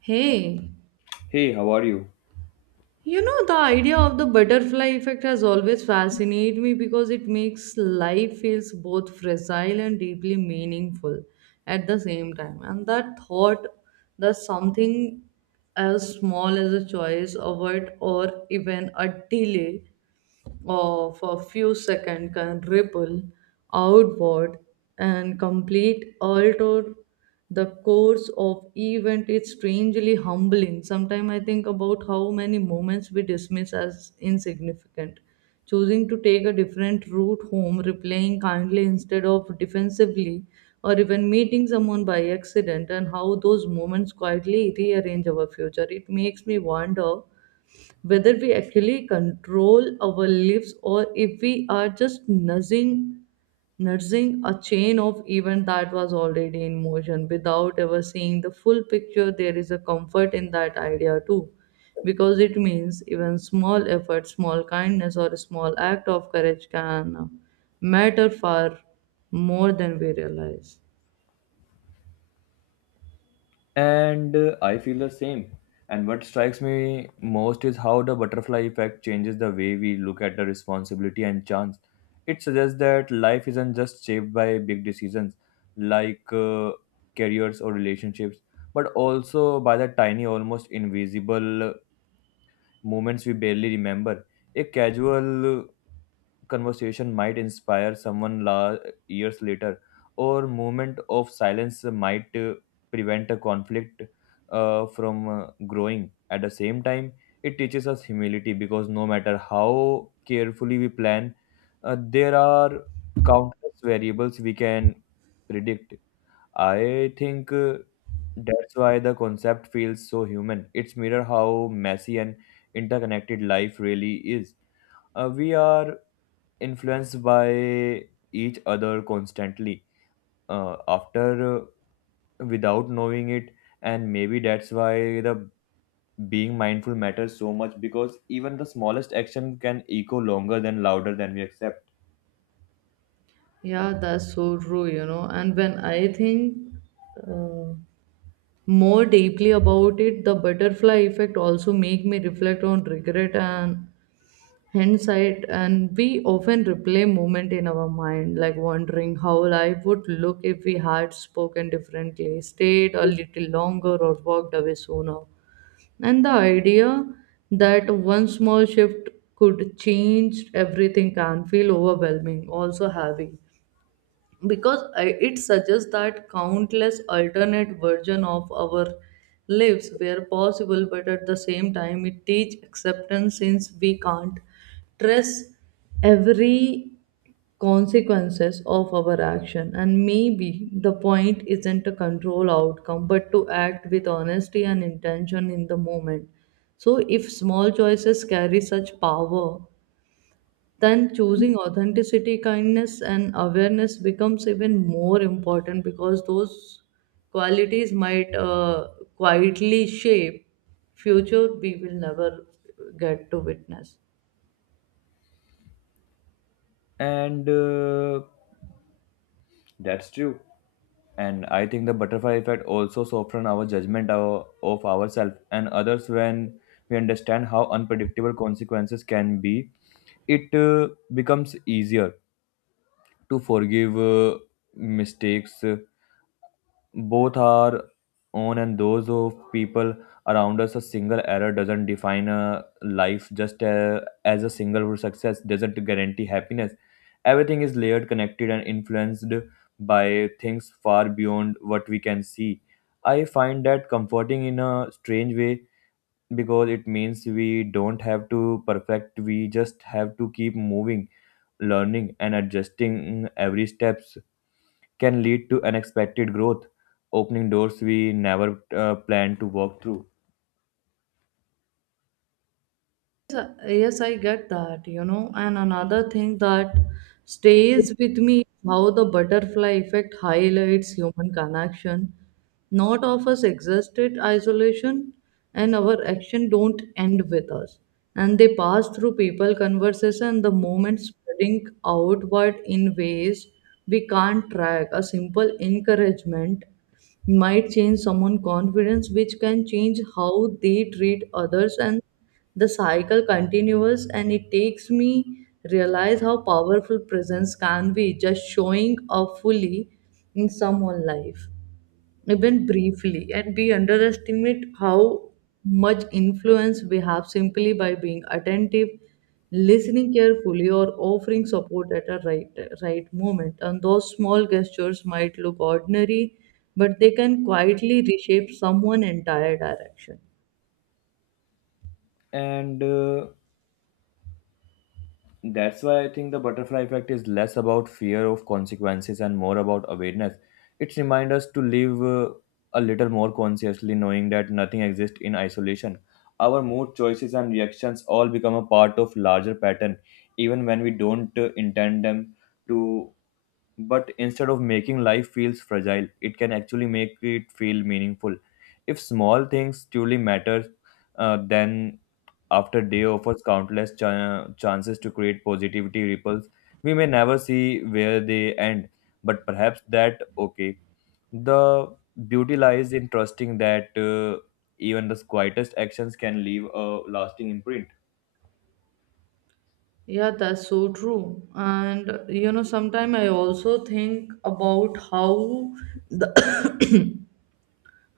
Hey, Hey, how are you? you know, the idea of the butterfly effect has always fascinated me because it makes life feels both fragile and deeply meaningful at the same time. And that thought that something as small as a choice, a word, or even a delay of a few seconds can ripple outward and complete alter the course of event. It's strangely humbling. Sometimes I think about how many moments we dismiss as insignificant, choosing to take a different route home, replying kindly instead of defensively, or even meeting someone by accident, and how those moments quietly rearrange our future. It makes me wonder whether we actually control our lives or if we are just nudging a chain of event that was already in motion without ever seeing the full picture. There is a comfort in that idea too, because it means even small effort, small kindness, or a small act of courage can matter far more than we realize. And I feel the same. And what strikes me most is how the butterfly effect changes the way we look at the responsibility and chance. It suggests that life isn't just shaped by big decisions like careers or relationships, but also by the tiny, almost invisible moments we barely remember. A casual conversation might inspire someone years later, or moment of silence might prevent a conflict from growing. At the same time, it teaches us humility because no matter how carefully we plan, there are countless variables we can predict. I think that's why the concept feels so human. It's mirror how messy and interconnected life really is. We are influenced by each other constantly after without knowing it, and maybe that's why the being mindful matters so much, because even the smallest action can echo longer than louder than we accept. Yeah, that's so true, you know. And when I think uh, more deeply about it, the butterfly effect also make me reflect on regret and hindsight, and we often replay moment in our mind, like wondering how life would look if we had spoken differently, stayed a little longer, or walked away sooner. And the idea that one small shift could change everything can feel overwhelming, also heavy, because it suggests that countless alternate version of our lives were possible, but at the same time it teach acceptance, since we can't trace every consequences of our action. And maybe the point isn't to control outcome but to act with honesty and intention in the moment. So if small choices carry such power, then choosing authenticity, kindness, and awareness becomes even more important, because those qualities might quietly shape future we will never get to witness. And That's true. And I think the butterfly effect also soften our judgment, of ourselves and others. When we understand how unpredictable consequences can be, it becomes easier to forgive mistakes, both our own and those of people around us. A single error doesn't define a life, just as a single success doesn't guarantee happiness. Everything is layered, connected, and influenced by things far beyond what we can see. I find that comforting in a strange way because it means we don't have to perfect, we just have to keep moving, learning and adjusting. Every steps can lead to unexpected growth, opening doors we never planned to walk through. Yes, I get that, you know. And another thing that stays with me is how the butterfly effect highlights human connection, not of us existed isolation, and our action don't end with us. And they pass through people, conversation, the moment, spreading outward in ways we can't track. A simple encouragement might change someone's confidence, which can change how they treat others, and the cycle continues. And it takes me realize how powerful presence can be, just showing up fully in someone's life, even briefly. And we underestimate how much influence we have simply by being attentive, listening carefully, or offering support at a right moment. And those small gestures might look ordinary, but they can quietly reshape someone's entire direction. And That's why I think the butterfly effect is less about fear of consequences and more about awareness. It reminds us to live a little more consciously, knowing that nothing exists in isolation. Our mood, choices, and reactions all become a part of larger pattern, even when we don't intend them to. But instead of making life feels fragile, it can actually make it feel meaningful. If small things truly matter, then after day offers countless chances to create positivity ripples. We may never see where they end, but perhaps that okay. The beauty lies in trusting that even the quietest actions can leave a lasting imprint. Yeah, that's so true. And you know, sometimes I also think about the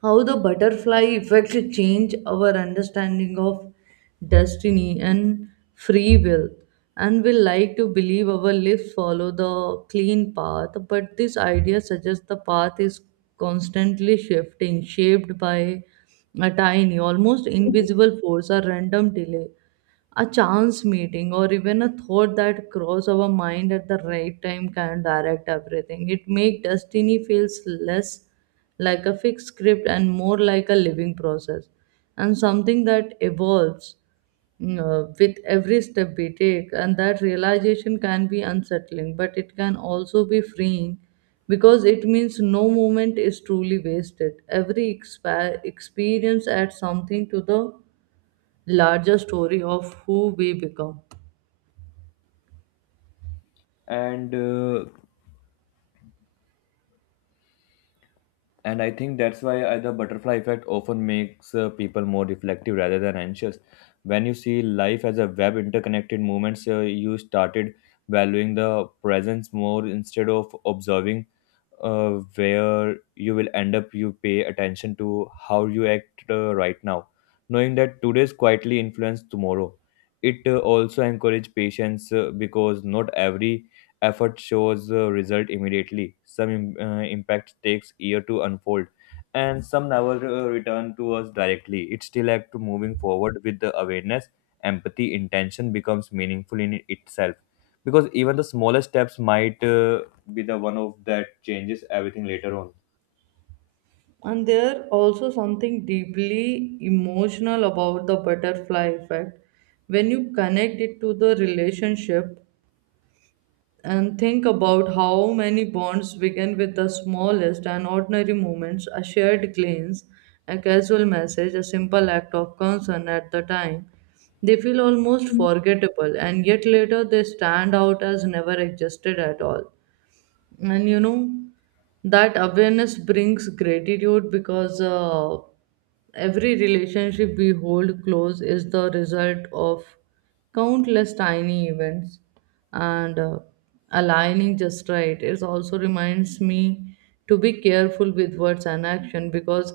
how the butterfly effect change our understanding of destiny and free will. And we like to believe our lives follow the clean path, but this idea suggests the path is constantly shifting, shaped by a tiny almost invisible force. A random delay, a chance meeting, or even a thought that cross our mind at the right time can direct everything. It make destiny feels less like a fixed script and more like a living process, and something that evolves, with every step we take. And that realization can be unsettling, but it can also be freeing, because it means no moment is truly wasted. Every experience adds something to the larger story of who we become. And uh, and i think that's why the butterfly effect often makes people more reflective rather than anxious. When you see life as a web interconnected movements, you started valuing the presence more. Instead of observing uh, where you will end up, you pay attention to how you act right now, knowing that today's quietly influence tomorrow. It also encourage patience, because not every effort shows result immediately. Some impact takes year to unfold, and some never return to us directly. It still act to moving forward with the awareness, empathy, intention becomes meaningful in itself, because even the smallest steps might be the one of that changes everything later on. And there also something deeply emotional about the butterfly effect when you connect it to the relationship, and think about how many bonds begin with the smallest and ordinary moments: a shared glance, a casual message, a simple act of concern at the time. They feel almost forgettable, and yet later they stand out as never existed at all. And you know, that awareness brings gratitude, because every relationship we hold close is the result of countless tiny events and aligning just right. It also reminds me to be careful with words and action, because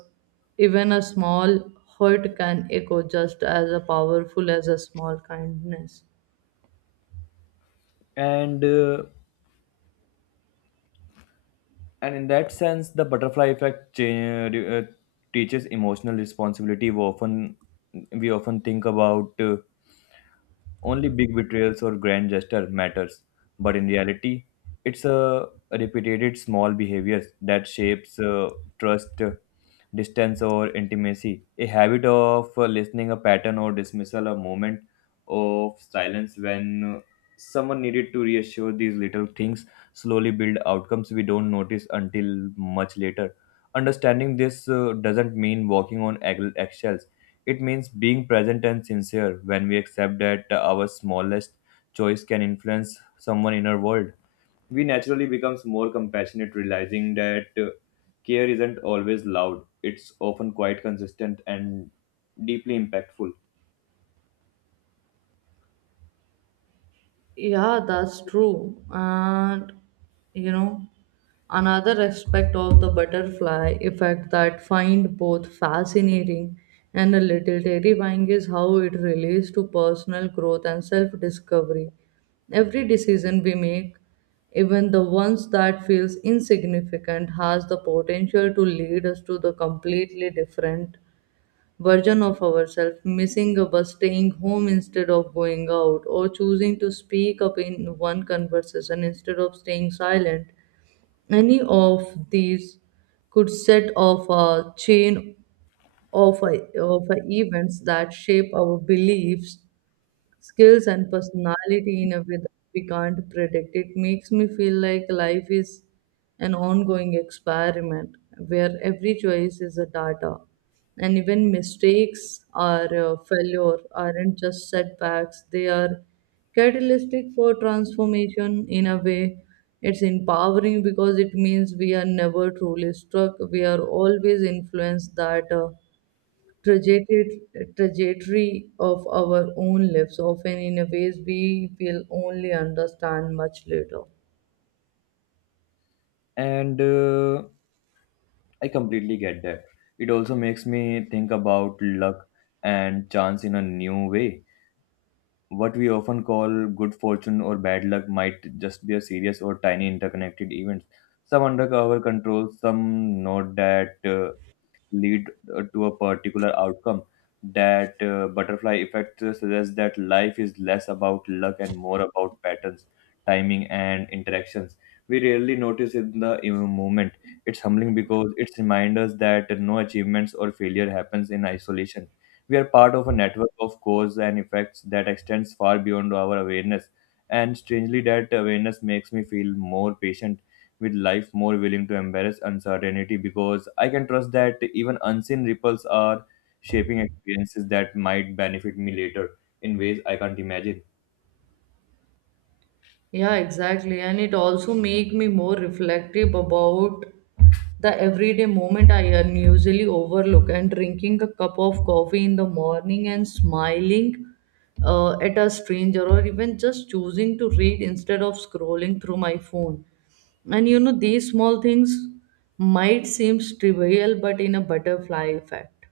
even a small hurt can echo just as powerful as a small kindness. And uh, and in that sense, the butterfly effect teaches emotional responsibility. We often think about only big betrayals or grand gesture matters, but in reality, it's a repeated small behaviors that shapes trust, distance, or intimacy. A habit of listening, a pattern or dismissal, a moment of silence when someone needed to reassure, these little things slowly build outcomes we don't notice until much later. Understanding this doesn't mean walking on eggshells. It means being present and sincere. When we accept that our smallest choice can influence someone in our world, we naturally becomes more compassionate, realizing that care isn't always loud. It's often quite consistent and deeply impactful. Yeah, that's true. And you know, another aspect of the butterfly effect that find both fascinating and a little terrifying is how it relates to personal growth and self-discovery. Every decision we make, even the ones that feels insignificant, has the potential to lead us to the completely different version of ourselves. Missing a bus, staying home instead of going out, or choosing to speak up in one conversation instead of staying silent, any of these could set off a chain of events that shape our beliefs, skills, and personality in a way that we can't predict. It makes me feel like life is an ongoing experiment where every choice is a data. And even mistakes or failure aren't just setbacks, they are catalytic for transformation in a way. It's empowering because it means we are never truly stuck. We are always influenced that trajectory, trajectory of our own lives, often in a ways we will only understand much later. And I completely get that. It also makes me think about luck and chance in a new way. What we often call good fortune or bad luck might just be a series or tiny interconnected events. Some under our control, some not that, lead to a particular outcome. That butterfly effect suggests that life is less about luck and more about patterns, timing, and interactions. We rarely notice in the moment. It's humbling because it reminds us that no achievements or failure happens in isolation. We are part of a network of cause and effects that extends far beyond our awareness. And strangely, that awareness makes me feel more patient with life, more willing to embrace uncertainty, because I can trust that even unseen ripples are shaping experiences that might benefit me later in ways I can't imagine. Yeah, exactly. And it also make me more reflective about the everyday moment I unusually overlook. And drinking a cup of coffee in the morning, and smiling at a stranger, or even just choosing to read instead of scrolling through my phone. And you know, these small things might seem trivial, but in a butterfly effect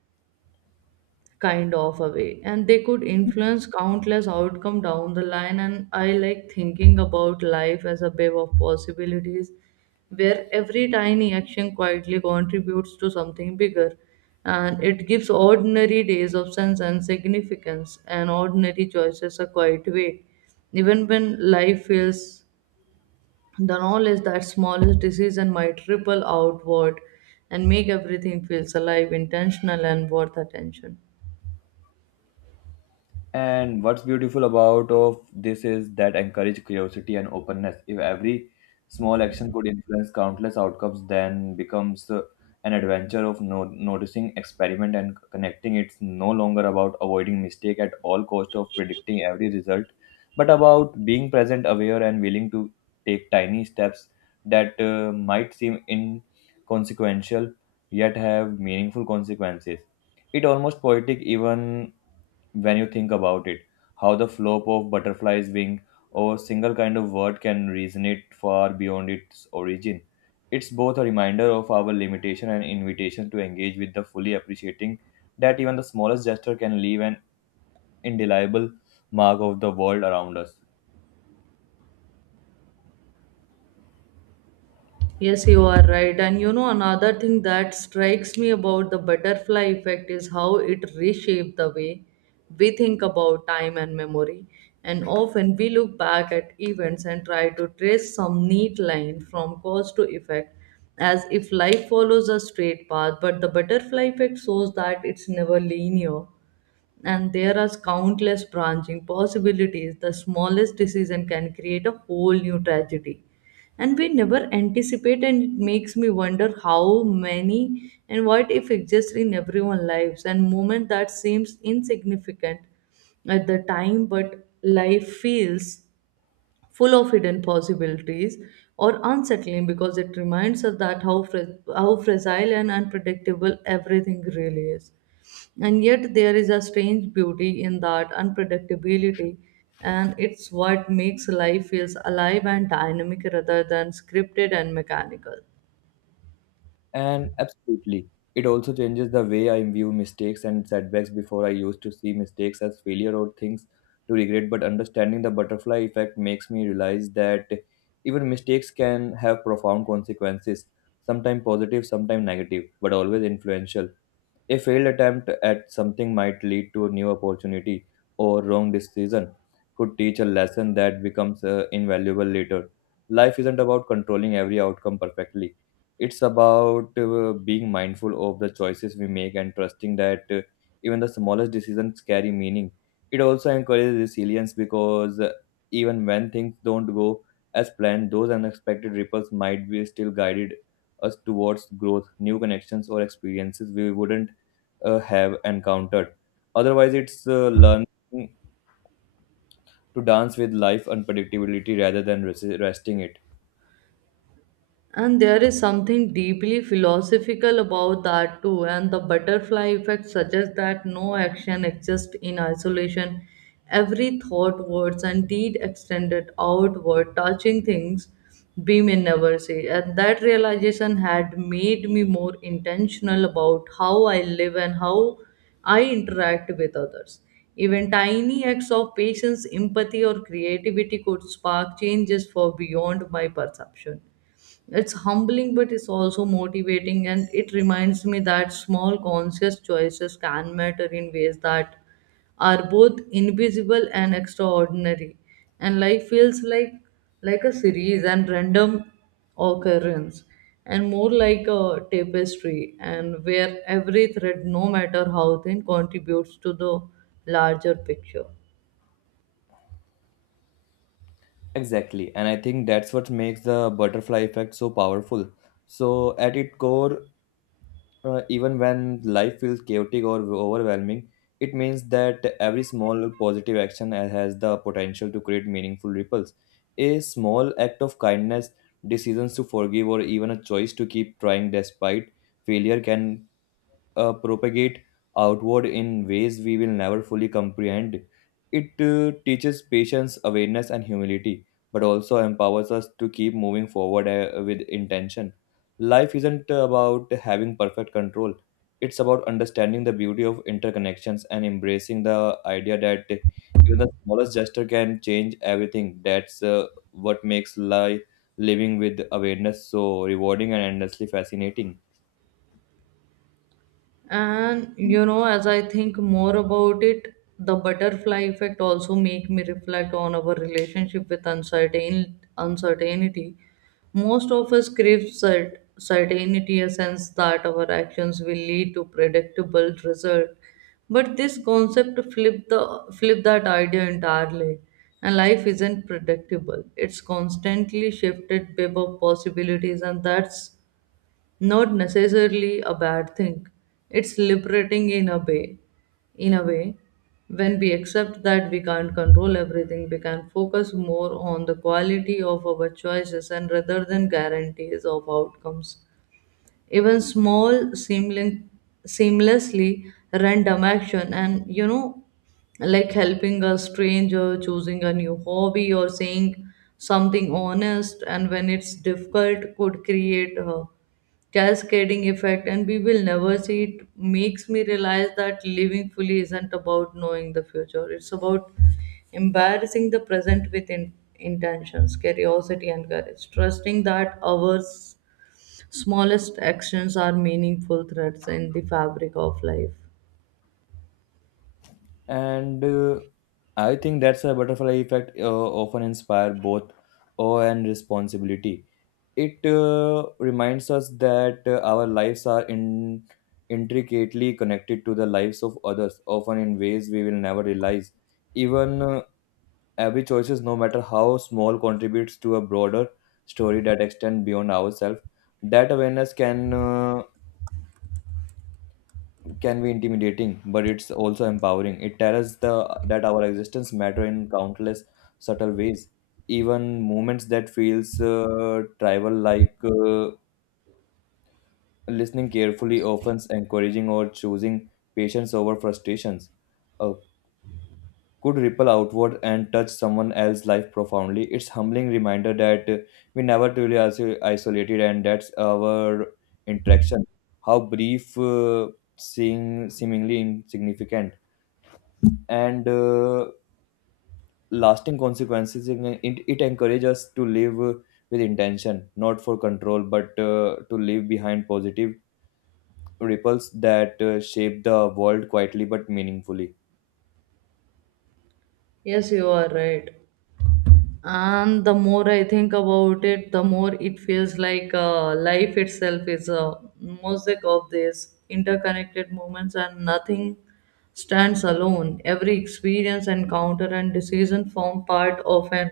kind of a way, and they could influence countless outcome down the line. And I like thinking about life as a wave of possibilities where every tiny action quietly contributes to something bigger. And it gives ordinary days of sense and significance, and ordinary choices a quiet way. Even when life feels, the knowledge that smallest decision might ripple outward and make everything feels alive, intentional, and worth attention. And what's beautiful about of this is that encourage curiosity and openness. If every small action could influence countless outcomes, then becomes an adventure of noticing, experiment, and connecting. It's no longer about avoiding mistake at all cost of predicting every result, but about being present, aware, and willing to take tiny steps that might seem inconsequential yet have meaningful consequences. It almost poetic, even when you think about it, how the flop of butterfly's wing or single kind of word can resonate far beyond its origin. It's both a reminder of our limitation and invitation to engage with the fully appreciating that even the smallest gesture can leave an indelible mark of the world around us. Yes, you are right. And you know, another thing that strikes me about the butterfly effect is how it reshaped the way we think about time and memory. And often we look back at events and try to trace some neat line from cause to effect, as if life follows a straight path. But the butterfly effect shows that it's never linear, and there are countless branching possibilities. The smallest decision can create a whole new tragedy, and we never anticipate. And it makes me wonder how many and what if exist in everyone's lives, and moment that seems insignificant at the time, but life feels full of hidden possibilities, or unsettling, because it reminds us that how, how fragile and unpredictable everything really is. And yet, there is a strange beauty in that unpredictability, and it's what makes life feels alive and dynamic rather than scripted and mechanical. And absolutely, it also changes the way I view mistakes and setbacks. Before, I used to see mistakes as failure or things to regret, but understanding the butterfly effect makes me realize that even mistakes can have profound consequences, sometimes positive, sometimes negative, but always influential. A failed attempt at something might lead to a new opportunity, or wrong decision could teach a lesson that becomes invaluable later. Life isn't about controlling every outcome perfectly. It's about being mindful of the choices we make and trusting that even the smallest decisions carry meaning. It also encourages resilience because, even when things don't go as planned, those unexpected ripples might be still guided us towards growth, new connections, or experiences we wouldn't have encountered. Otherwise, it's learning to dance with life unpredictability rather than resting it. And there is something deeply philosophical about that too. And the butterfly effect suggests that no action exists in isolation. Every thought, words, and deed extended outward, touching things we may never see. And that realization had made me more intentional about how I live and how I interact with others. Even tiny acts of patience, empathy, or creativity could spark changes for beyond my perception. It's humbling, but it's also motivating, and it reminds me that small conscious choices can matter in ways that are both invisible and extraordinary. And life feels like a series and random occurrence, and more like a tapestry, and where every thread, no matter how thin, contributes to the larger picture. Exactly, and I think that's what makes the butterfly effect so powerful. So, at its core, even when life feels chaotic or overwhelming, it means that every small positive action has the potential to create meaningful ripples. A small act of kindness, decisions to forgive, or even a choice to keep trying despite failure can propagate outward in ways we will never fully comprehend. It teaches patience, awareness, and humility, but also empowers us to keep moving forward with intention. Life isn't about having perfect control, it's about understanding the beauty of interconnections and embracing the idea that even the smallest gesture can change everything. That's what makes life living with awareness so rewarding and endlessly fascinating. And you know, as I think more about it, the butterfly effect also make me reflect on our relationship with uncertainty. Most of us crave certainty, a sense that our actions will lead to predictable result. But this concept flip the flip that idea entirely, and life isn't predictable. It's constantly shifted by possibilities, and that's not necessarily a bad thing. It's liberating in a way. In a way, when we accept that we can't control everything, we can focus more on the quality of our choices, and rather than guarantees of outcomes. Even seamlessly random action, and you know, like helping a stranger, choosing a new hobby, or saying something honest, and when it's difficult, could create a cascading effect, and we will never see. It makes me realize that living fully isn't about knowing the future. It's about embarrassing the present with intentions, curiosity, and courage, trusting that ours smallest actions are meaningful threads in the fabric of life. And I think that's a butterfly effect often inspire both awe and responsibility. It reminds us that our lives are intricately connected to the lives of others, often in ways we will never realize. Even every choices, no matter how small, contributes to a broader story that extends beyond ourselves. That awareness can be intimidating, but it's also empowering. It tells us the that our existence matter in countless subtle ways. Even moments that feels tribal, like listening carefully, often encouraging or choosing patience over frustrations, uh, could ripple outward and touch someone else's life profoundly. It's humbling reminder that we never truly isolated, and that's our interaction. How brief, seeing seemingly insignificant and lasting consequences. It encourages us to live with intention, not for control, but to leave behind positive ripples that shape the world quietly but meaningfully. Yes, you are right. And the more I think about it, the more it feels like life itself is a mosaic of these interconnected moments, and nothing stands alone. Every experience, encounter, and decision form part of an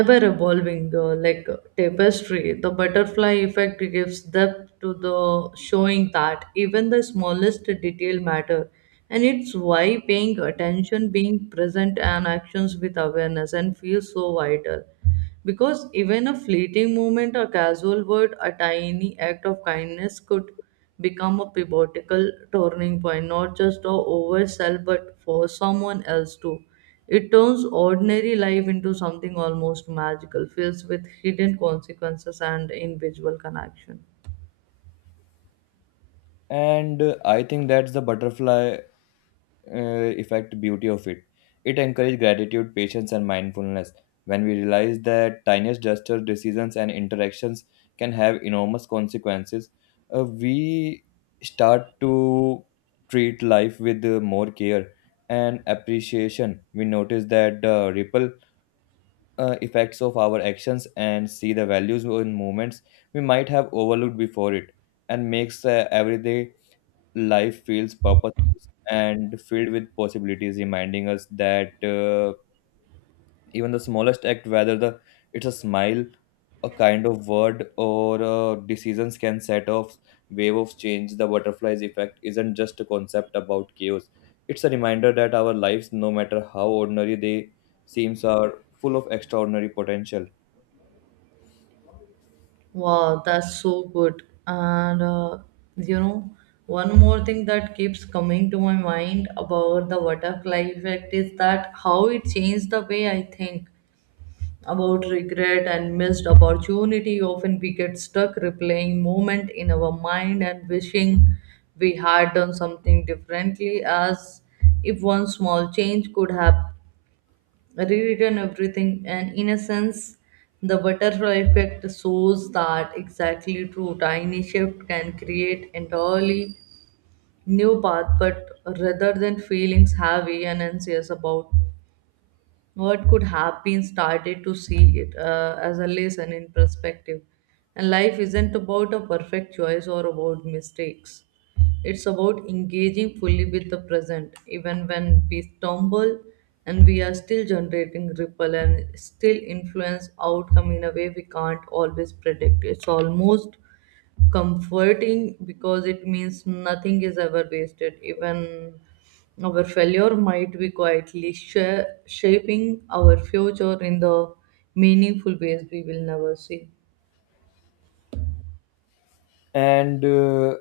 ever evolving, like a tapestry. The butterfly effect gives depth to the showing that even the smallest detail matter, and it's why paying attention, being present, and actions with awareness and feels so vital, because even a fleeting moment, or casual word, a tiny act of kindness could become a pivotal turning point, not just for ourselves but for someone else too. It turns ordinary life into something almost magical, filled with hidden consequences and invisible connection. And I think that's the butterfly effect beauty of it. It encourages gratitude, patience and mindfulness. When we realize that tiniest gesture, decisions and interactions can have enormous consequences, we start to treat life with more care and appreciation. We notice that the ripple effects of our actions and see the values in moments we might have overlooked before it, and makes every day life feels purposeful and filled with possibilities, reminding us that even the smallest act, whether the it's a smile, a kind of word, or decisions, can set off wave of change. The butterflies effect isn't just a concept about chaos. It's a reminder that our lives, no matter how ordinary they seems, are full of extraordinary potential. Wow, that's so good. And you know, one more thing that keeps coming to my mind about the butterfly effect is that how it changed the way I think about regret and missed opportunity. Often we get stuck replaying moment in our mind and wishing we had done something differently, as if one small change could have rewritten everything. And in a sense, the butterfly effect shows that exactly true tiny shift can create entirely new path. But rather than feelings heavy and anxious about what could have been, started to see it as a lesson in perspective. And life isn't about a perfect choice or about mistakes. It's about engaging fully with the present, even when we stumble, and we are still generating ripple, and still influence outcome in a way we can't always predict. It's almost comforting because it means nothing is ever wasted. Even our failure might be quietly shaping our future in the meaningful ways we will never see. And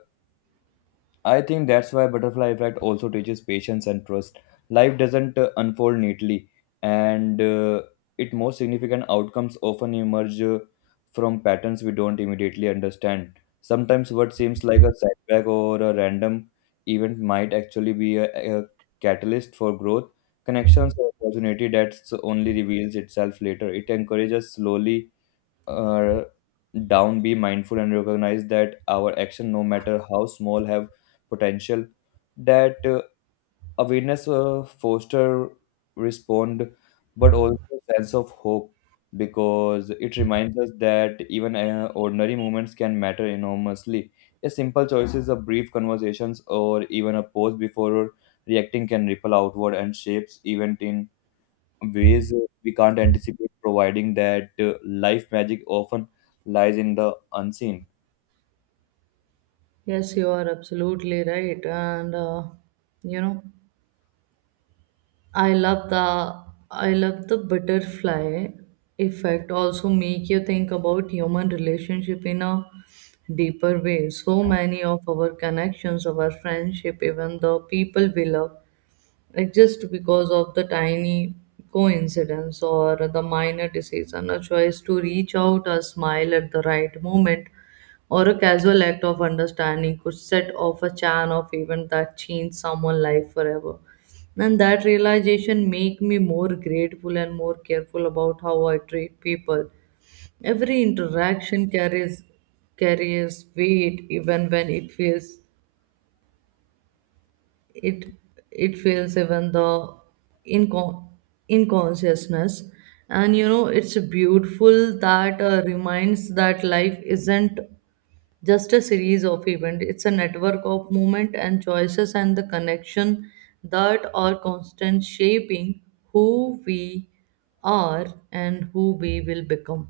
I think that's why butterfly effect also teaches patience and trust. Life doesn't unfold neatly, and its most significant outcomes often emerge from patterns we don't immediately understand. Sometimes what seems like a setback or a random event might actually be a catalyst for growth, connections, or opportunity that only reveals itself later. It encourages slowly uh, down, be mindful, and recognize that our action, no matter how small, have potential. That awareness foster respond, but also sense of hope, because it reminds us that even ordinary moments can matter enormously. A simple choices, a brief conversations, or even a pause before reacting can ripple outward and shapes event in ways we can't anticipate, providing that life magic often lies in the unseen. Yes, you are absolutely right. And, you know, I love the I love the butterfly effect also make you think about human relationship in a deeper way. So many of our connections, our friendship, even the people we love, like just because of the tiny coincidence or the minor decision, a choice to reach out, a smile at the right moment, or a casual act of understanding could set off a chain of events that change someone's life forever. And that realization make me more grateful and more careful about how I treat people. Every interaction carries weight, even when it feels it it feels, even the incon- inconsciousness. And you know, it's beautiful that reminds that life isn't just a series of events. It's a network of movement and choices and the connection that are constant shaping who we are and who we will become.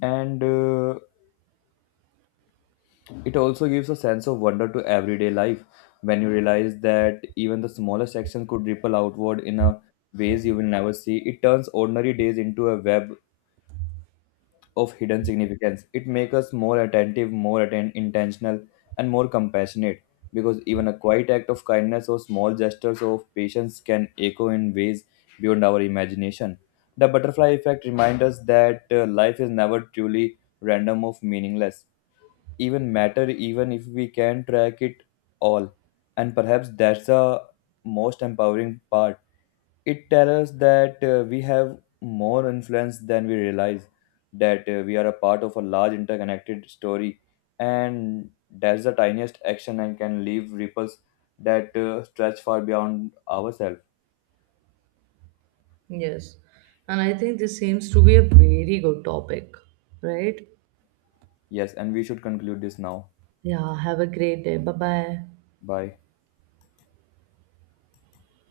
And It also gives a sense of wonder to everyday life when you realize that even the smallest action could ripple outward in a ways you will never see. It turns ordinary days into a web of hidden significance. It makes us more attentive, more intentional, and more compassionate, because even a quiet act of kindness or small gestures of patience can echo in ways beyond our imagination. The butterfly effect reminds us that life is never truly random or meaningless. Even matter, even if we can track it all, and perhaps that's the most empowering part. It tells us that we have more influence than we realize, that we are a part of a large interconnected story, and that's the tiniest action and can leave ripples that stretch far beyond ourselves. Yes, and I think this seems to be a very good topic, right? Yes, and we should conclude this now. Yeah, have a great day. Bye bye. Bye.